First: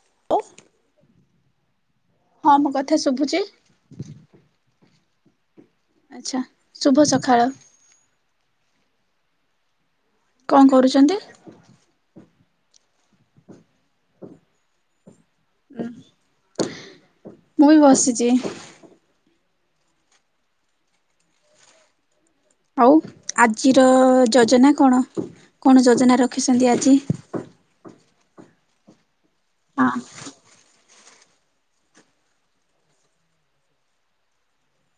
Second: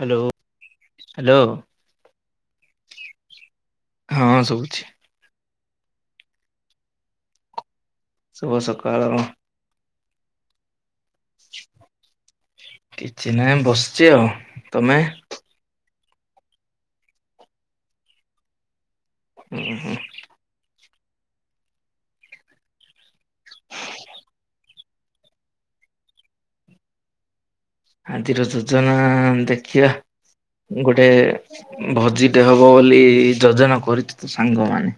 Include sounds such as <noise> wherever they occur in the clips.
Hello. ଓ hello ହଁ ମୋ କଥା ଶୁଭୁଛି ହଁ ସବୁଚି। ଆଛା ଶୁଭ ସକାଳ। ଶୁଭ ସକାଳ। କଣ କରୁଚନ୍ତି। କିଛି ନାହିଁ ବସିଛି ଆଉ ତମେ? ମୁଁ ବି ବସିଚି। ଉଁ ହୁଁ। ଆଉ ଆଜିର ଯୋଜନା କଣ? କଣ ଯୋଜନା ରଖିଛନ୍ତି ଆଜି। ହଁ ଆଜିର ଯୋଜନା ଦେଖିବା ହଁ। ଗୋଟେ ଭୋଜିଟେ ହବ ବୋଲି ଯୋଜନା କରିଚନ୍ତି ସାଙ୍ଗମାନେ।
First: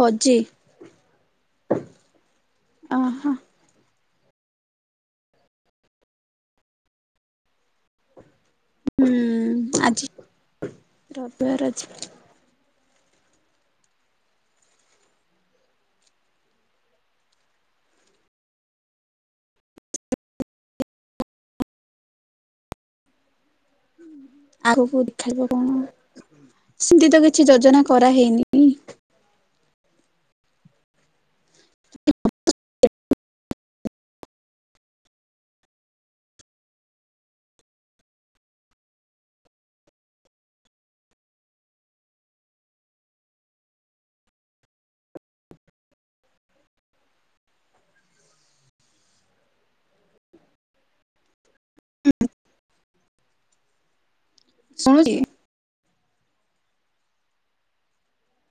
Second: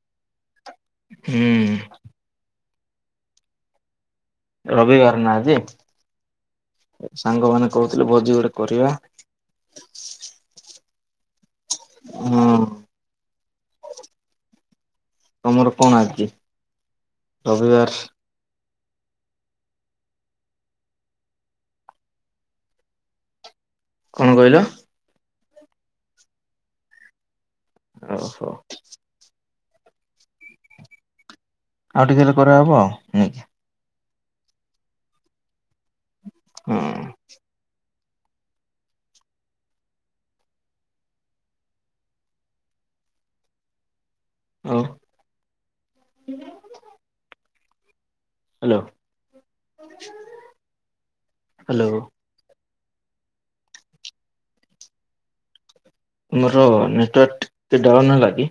ଭୋଜି। ହୁଁ। ଓହୋ। ରବିବାର ନା ଆଜି। ସାଙ୍ଗମାନେ କହୁଥିଲେ ଭୋଜି ଗୋଟେ କରିବା ହୁଁ ଆଜି ରବିବାର ଆଜି। ହଁ। ତମର କଣ ଆଜି ରବିବାର। କଣ କହିଲ ଆଗକୁ ଦେଖାଯିବ କଣ ସେମିତି ତ କିଛି କିଛି ଯୋଜନା ଓହୋ। କରାହେଇନି? ଆଉ ଟିକେ ହେଲେ କରାହବ ଆଉ ହୁଁ। ହୁଁ। ଆଉ। Hello hello. ଶୁଣୁଚି। ମୋର ନେଟୱାର୍କ ଟିକେ ଡାଉନ ହେଲାକି?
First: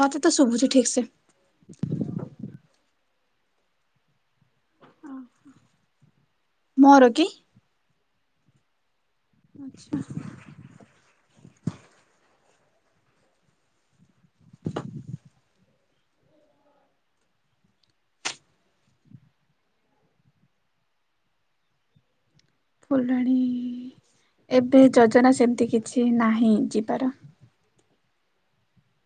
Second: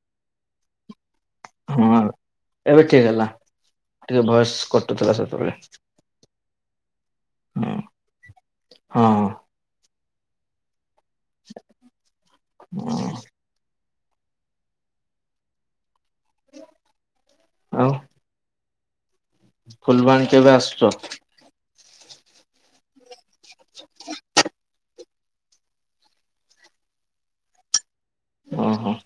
ମୋତେ ତ ଶୁବୁଚି ଠିକ ସେ। ହଁ ଏବେ ଠିକ ହେଲା ଟିକେ ଭଏସ କଟୁଥିଲା ସେତେବେଳେ। ମୋର କି? ହୁଁ ହଁ। ଆଚ୍ଛା। ହୁଁ। ଆଉ। ଫୁଲବାଣୀ କେବେ ଆସୁଛ। ଫୁଲବାଣୀ ଏବେ ଯୋଜନା ସେମିତି କିଛି ନାହିଁ ଯିବାର। ଅହଁ।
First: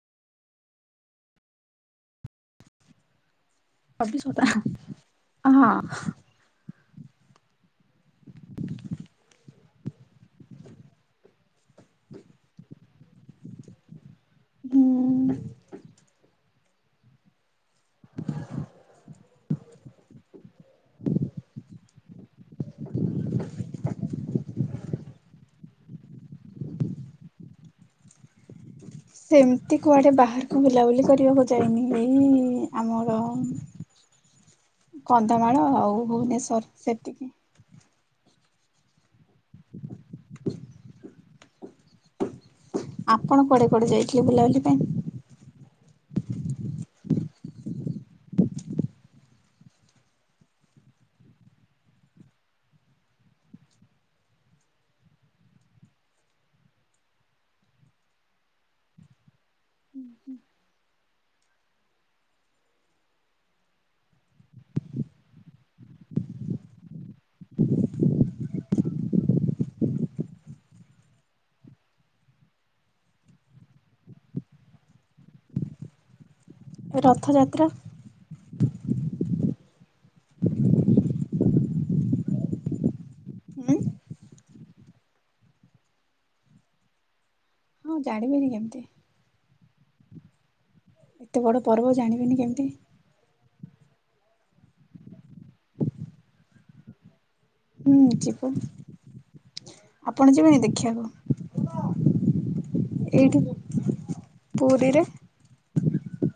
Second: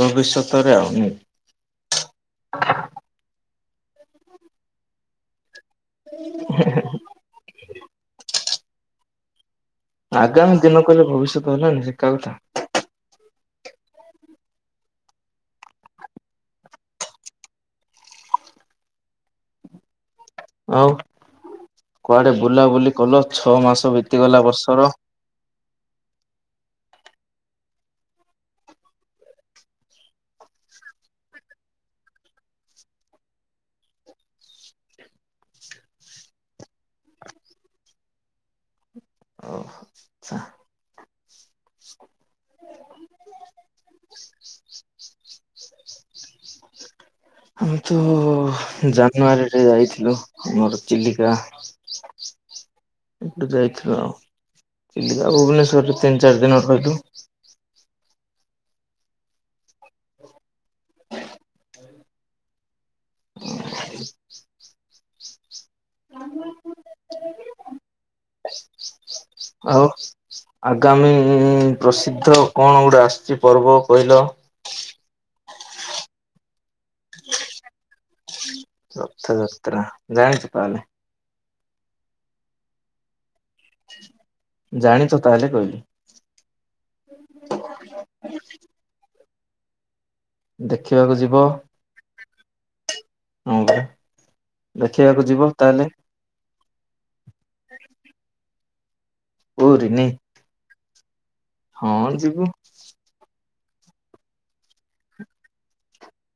ଭବିଷ୍ୟତରେ ଆଉ। <unintelligible> <unintelligible> ଆଗାମୀ ଦିନ କହିଲେ ଭବିଷ୍ୟତ ହେଲାନି ସେ ଏକା କଥା। ହୁଁ। <inaudible> ଆଉ। କୁଆଡେ ବୁଲାବୁଲି କଲ ଛଅ ମାସ ବିତିଗଲା ବର୍ଷର। ସେମିତି କୁଆଡେ ବାହାରକୁ ବୁଲାବୁଲି କରିବାକୁ ଯାଇନି। ଏଇ ଆମର କନ୍ଧମାଳ ଆଉ ଭୁବନେଶ୍ଵର ସେତିକି। ଆଛା <inaudible> ଆପଣ କୁଆଡେ କୁଆଡେ ଯାଇଥିଲେ ବୁଲାବୁଲି ପାଇଁ। ଆମେ ତ ଜାନୁଆରୀରେ ଯାଇଥିଲୁ ମୋର ଚିଲିକା। ଏଇଠୁ ଯାଇଥିଲୁ ଆଉ। ଚିଲିକା ଭୁବନେଶ୍ଵରରୁ ତିନି ଚାରି ଦିନ ବାଟର ହେଇଥିବ। ଆଉ। ଆଗାମୀ ପ୍ରସିଦ୍ଧ କଣ ଗୋଟେ ଆସୁଛି ପର୍ବ କହିଲ। ରଥଯାତ୍ରା। ରଥଯାତ୍ରା ଯାଣିଚ ତାହାଲେ। ହୁଁ ଜାଣିଛ ତାହେଲେ କହିଲି। ହଁ ଜାଣିବିନି କେମିତି। ଦେଖିବାକୁ ଯିବ ଏତେ ବଡ ପର୍ବ ଜାଣିବିନି କେମିତି। ହଁ ପରା ଦେଖିବାକୁ ଯିବ ତାହେଲେ। ହୁଁ ଯିବୁ ପୁରୀ ନାଇଁ ଆପଣ ଯିବେନି ଦେଖିବାକୁ। ହଁ ଯିବୁ। ଏଇଠିକି ପୁରୀରେ।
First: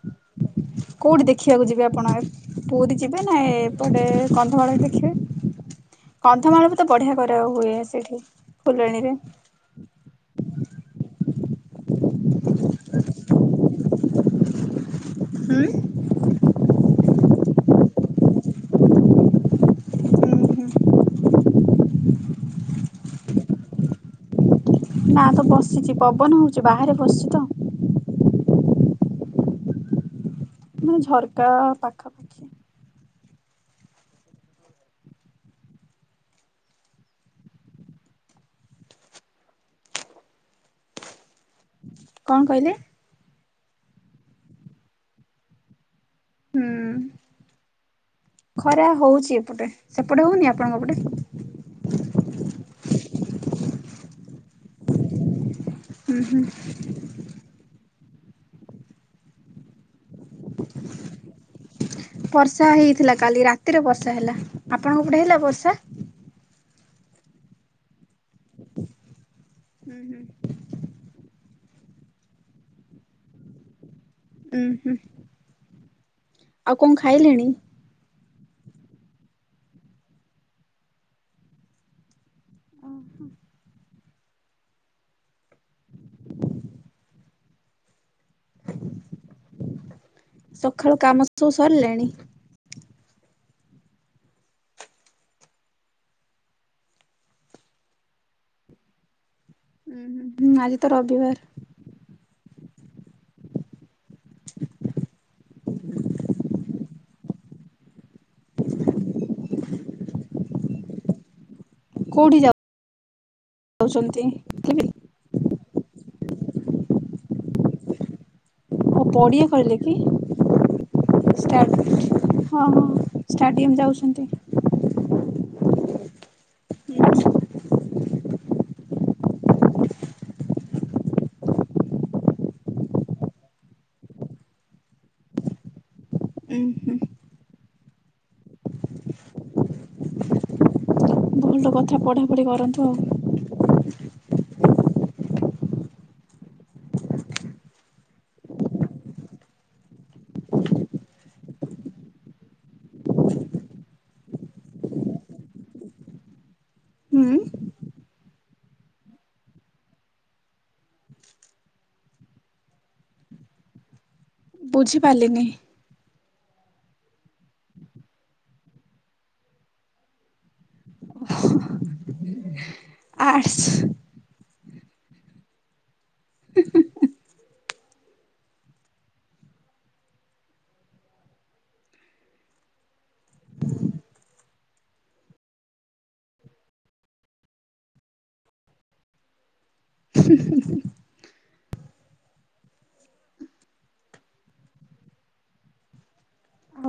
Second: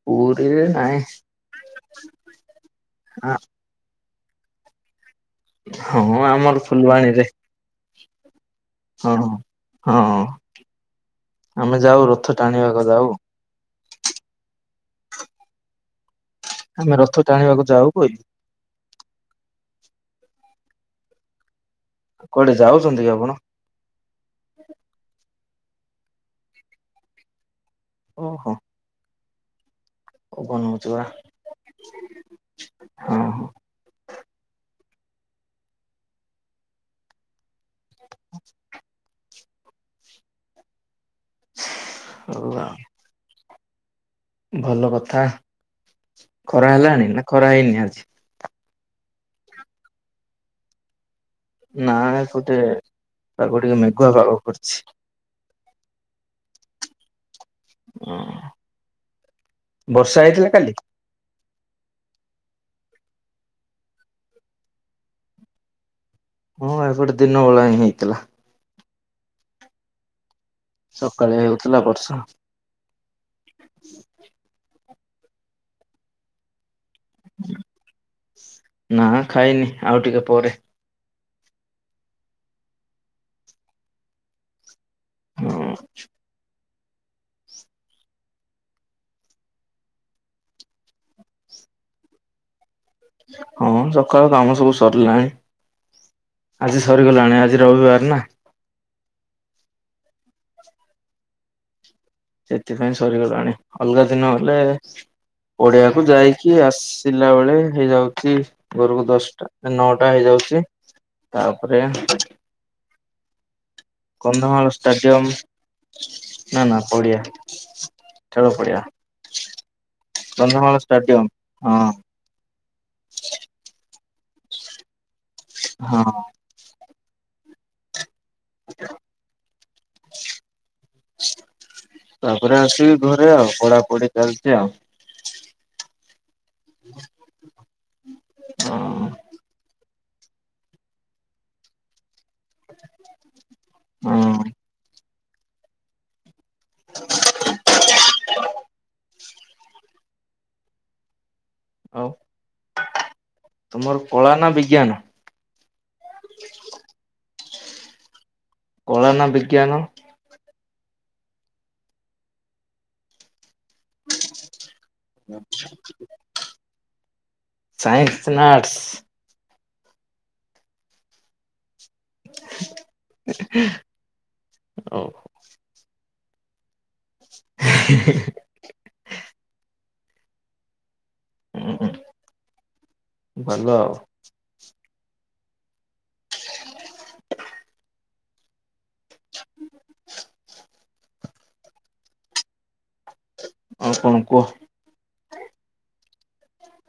ପୁରୀରେ ନାଇଁ କୋଉଠି ଦେଖିବାକୁ ଯିବେ ଆପଣ ଏ ପୁରୀ ଯିବେ ଆ ନା ଏପଟେ କନ୍ଧମାଳ ବି ଦେଖିବେ। ହଁ ଆମର କନ୍ଧମାଳ ବି ତ ବଢିଆ ଫୁଲବାଣୀରେ କରାହୁଏ ସେଇଠି। ଫୁଲଣୀରେ ହଁ ହଁ ହଁ ଆମେ ଯାଉ ରଥ ଟାଣିବାକୁ ଗଲାଉ। ହୁଁ। ଆମେ ରଥ ଟାଣିବାକୁ ଯାଉ କହିଲି। ହୁଁ ହୁଁ କୁଆଡ଼େ ଯାଉଚନ୍ତି କି ଆପଣ। ନା ତ ବସିଚି, ପବନ ହୋଉଚି ବାହାରେ ବସିଚି ତ। ଓହୋ। ପବନ ହଉଛି ମାନେ ପରା ଝରକା ପାଖାପାଖି। ହଁ ହଁ। <inaudible> କଣ ହୋଉ କହିଲେ? ଆଉ। ଭଲ କଥା। ଖରାହେଲାଣି ହୁଁ ନା ଖରା ହେଇନି ଆଜି ଖରା ହୋଉଛି ଏପଟେ ସେପଟେ ହୋଉନି ଆପଣଙ୍କ ପଟେ। ନା ଏପଟେ ପାଗ ଟିକେ ମେଘୁଆ ପାଗ କରିଛି। ଉହୁଁ। ଅଁ ବର୍ଷା ହେଇଥିଲା କାଲି। ବର୍ଷା ହେଇଥିଲା କାଲି ରାତିରେ ବର୍ଷା ହେଲା। ଆପଣଙ୍କ ପଟେ ହେଲା ବର୍ଷା। ହଁ ଏପଟେ ଦିନ ବଳା ହିଁ ହେଇଥିଲା। ଉହୁଁ। ସକାଲେ ହେଉଥିଲା ବର୍ଷା। ଉୁଁ ହୁଁ ଆଉ କଁ ଖାଇଲେଣି। ନା ଖାଇନି ଆଉ ଟିକେ ପରେ। ଓହୋ। ହଁଛ। ସକାଳୁ କାମ ସବୁ ସରିଲାଣି? ହଁ ସକାଳୁ କାମ ସବୁ ସରିଲାଣି। ଆଜି ସରିଗଲାଣି ଆଜି ରବିବାର ନା। ଉ ହୁଁ ଆଜି ତ ରବିିବାର। ସେଥିପାଇଁ ସରିଗଲାଣି ଅଲଗା ଦିନ ହେଲେ ଓଡିଆକୁ ଯାଇକି ଆସି ଥିଲା ବେଳେ ହେଇଯାଉଚି ଘରକୁ ଦଶଟା ନଅଟା ହେଇଯାଉଚି ତା ପରେ କୋଉଠି ଯାଉଛନ୍ତି? କନ୍ଧମାଳ ଷ୍ଟାଡିୟମ୍ ନା ନା ପଡ଼ିଆ ଖେଳ ପଡିଆ ଓ ପଡ଼ିଆ କହିଲେକି କନ୍ଧମାଳ ଷ୍ଟାଡିୟମ ଷ୍ଟାଟ୍ ହଁ ଅ ହଁ ଷ୍ଟାଡ଼ିୟମ୍ ଯାଉଛନ୍ତି। ହଁ। <inaudible> ତାପରେ ଆସିବି ଘରେ ଆଉ ପଢା ପଢି ଚାଲିଚି ଆଉ। ଉୁଁ ହୁଁ। ହଁ। ଭଲ କଥା ପଢ଼ାପଢ଼ି କରନ୍ତୁ ହଁ ଆଉ। <inaudible> ଆଉ? ତମର ପଳା ନା ବିଜ୍ଞାନ? ହୁଁ କଳା ନା ବିଜ୍ଞାନ? ବୁଝିପାରିଲିନି? ସାଇନ୍ସ ନା ଆର୍ଟସ? <inaudible> ଆର୍ଟସ। ଓ। ହିଁଇ ହି। ଉ ହୁଁ ଭଲ ଆଉ। <inaudible> <inaudible> ହୁ ହୁ ହୁ। ଆଉ କଣ କୁହ?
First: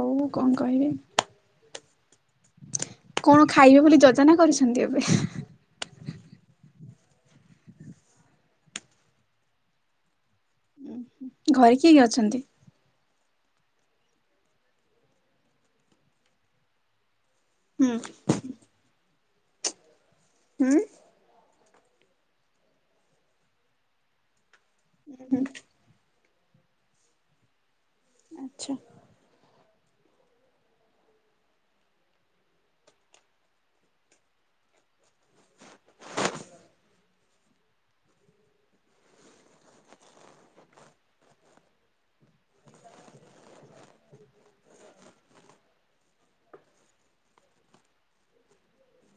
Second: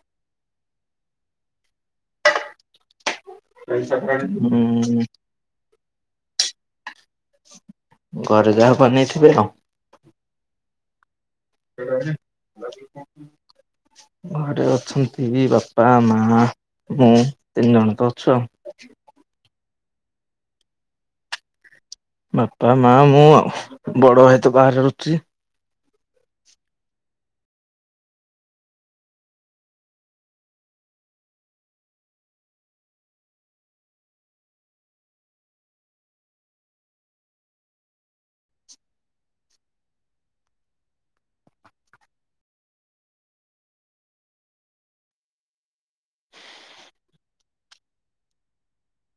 ମୁଁ କଣ କହିବି? କଣ ଖାଇବେ ବୋଲି ଯୋଜନା କରିଛନ୍ତି ଉଁ ଏବେ? ଘରେ ଯାହା ବନେଇଥିବେ ଆଉ। ଘରେ କିଏ କିଏ <unintelligible> ଅଛନ୍ତି? ଘରେ ଅଛନ୍ତି ବାପା ମା ମୁଁ। ତିନି ହୁଁ ଜଣତ ଅଛୁ ଆଉ। ହୁଁ ବାପା ମା ମୁଁ ଆଉ ବଡ଼ଭାଇ ତ ବାହାରେ ରହୁଛି। ଆଚ୍ଛା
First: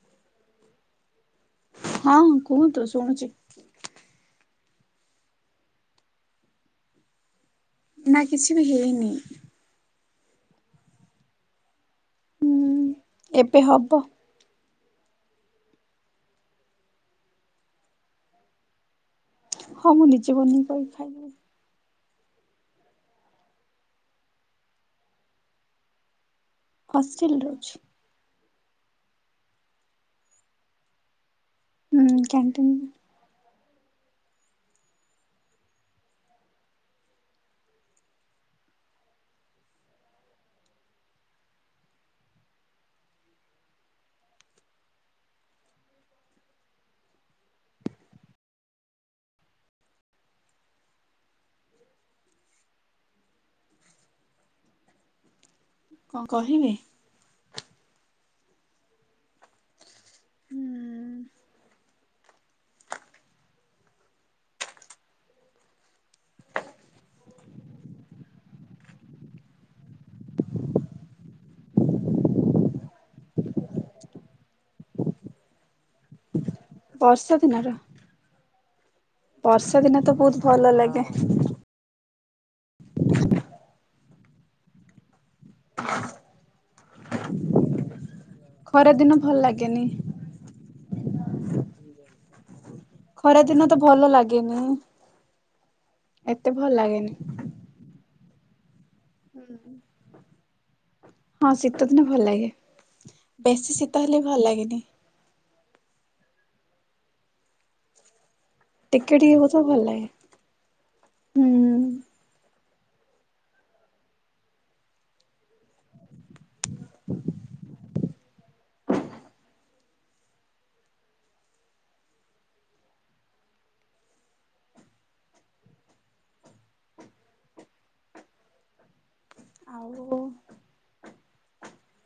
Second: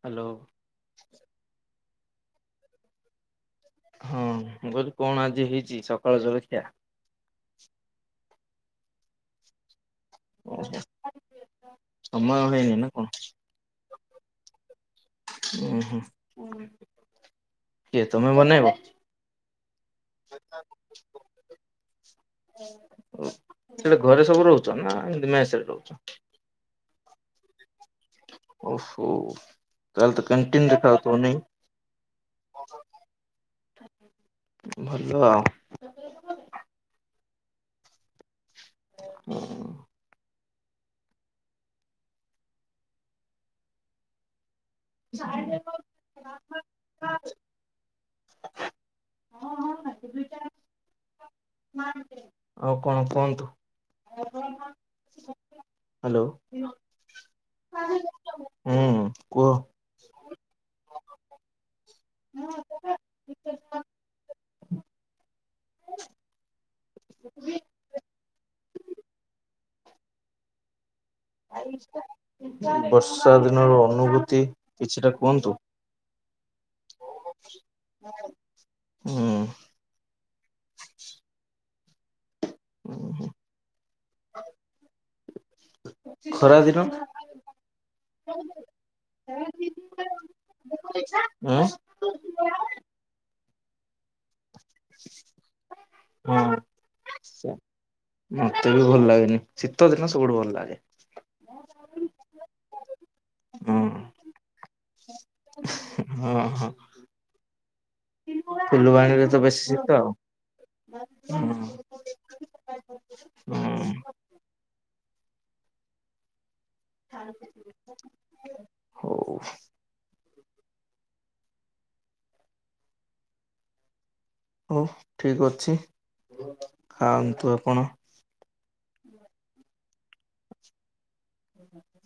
ହ୍ୟାଲୋ। ହଁ କୁହନ୍ତୁ ଶୁଣୁଚି। ହଁ ମୁଁ କଖିଲି କଣ ଆଜି ହେଇଚି ସକାଳ ଜଳଖିଆ? ଆ କିଛି ବି ହେଇନି। ଓହୋ ସମୟ ହେଇନି ହୁଁ ନାଁ। ଏବେ ହବ। ଉ ହୁଁ କିଏ ତମେ ବନେଇବ? ହଁ ମୁଁ ନିଯେବନେଇ କରି ଖାଇବି। ସେଟା ଘରେ ସବୁ ରହୁଚ ନା ଏମତି ମେସେରେ ରହୁଚ? ହଷ୍ଟେଲ୍ ରହୁଛି। ଓହୋ ତାହେଲେ ତ କାଣ୍ଟିନ୍ ରେ ଖାଉଥିବ ନାଇଁ। ହୁଁ କାଣ୍ଟିନ୍। ଭଲ ଅଂ <unintelligible> <unintelligible> ଆଉ କଣ କୁହନ୍ତୁ। ହାଲୋ କଣ ହୁଁ କହିବି କୁହ। ହୁଁ। ବର୍ଷା ଦିନର ଅନୁଭୂତି କିଛିଟା କୁହନ୍ତୁ। ବର୍ଷା ଦିନ ର ହୁଁ ବର୍ଷା ଦିନତ ବୋହୁତ ଭଲ ଲାଗେ। <inaudible> ଖରା ଦିନ। ଖରା ଦିନ ଭଲ ଲାଗେନି ଉଁ। ଖରା ଦିନ ତ ଭଲ ଲାଗେନି ଏତେ ହଁ ଭଲ ଲାଗେନି। ମତେ ବି ଭଲ ଲାଗେନି ହୁଁ ଶୀତ ଦିନ ସବୁଠୁ ଭଲ ଲାଗେ। ହଁ ଶୀତ ଦିନେ ଭଲ ଲାଗେ ବେଶୀ ଶୀତ ହୁଁ ହେଲେ ଭଲ ଲାଗେନି। ହଁ ହଁ। ଟିକେ ଫୁଲବାଣୀରେ ଟିକେ ତ ବେଶୀ ହଉଥିବ ଭଲ ଶୀତ ଲାଗେ ଆଉ ହଁ। ହୁଁ। ହୁଁ। <unintelligible> ହଉ ଠିକ୍ ଅଛି ଖାଆନ୍ତୁ ଆପଣ। ଆଉ।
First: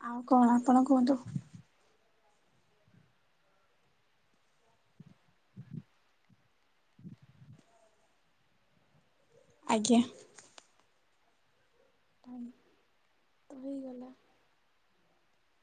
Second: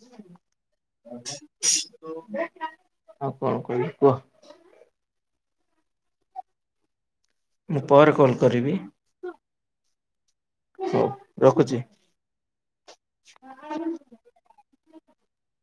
ଆଉ କଣ ଆପଣ କୁହନ୍ତୁ? ଆଉ କଣ କହିବି କୁହ? ମୁଁ ପରେ କଲ୍ କରିବି। ଆଜ୍ଞା। ହୋଉ ରଖୁଚି। ହୁଁ। <unintelligible>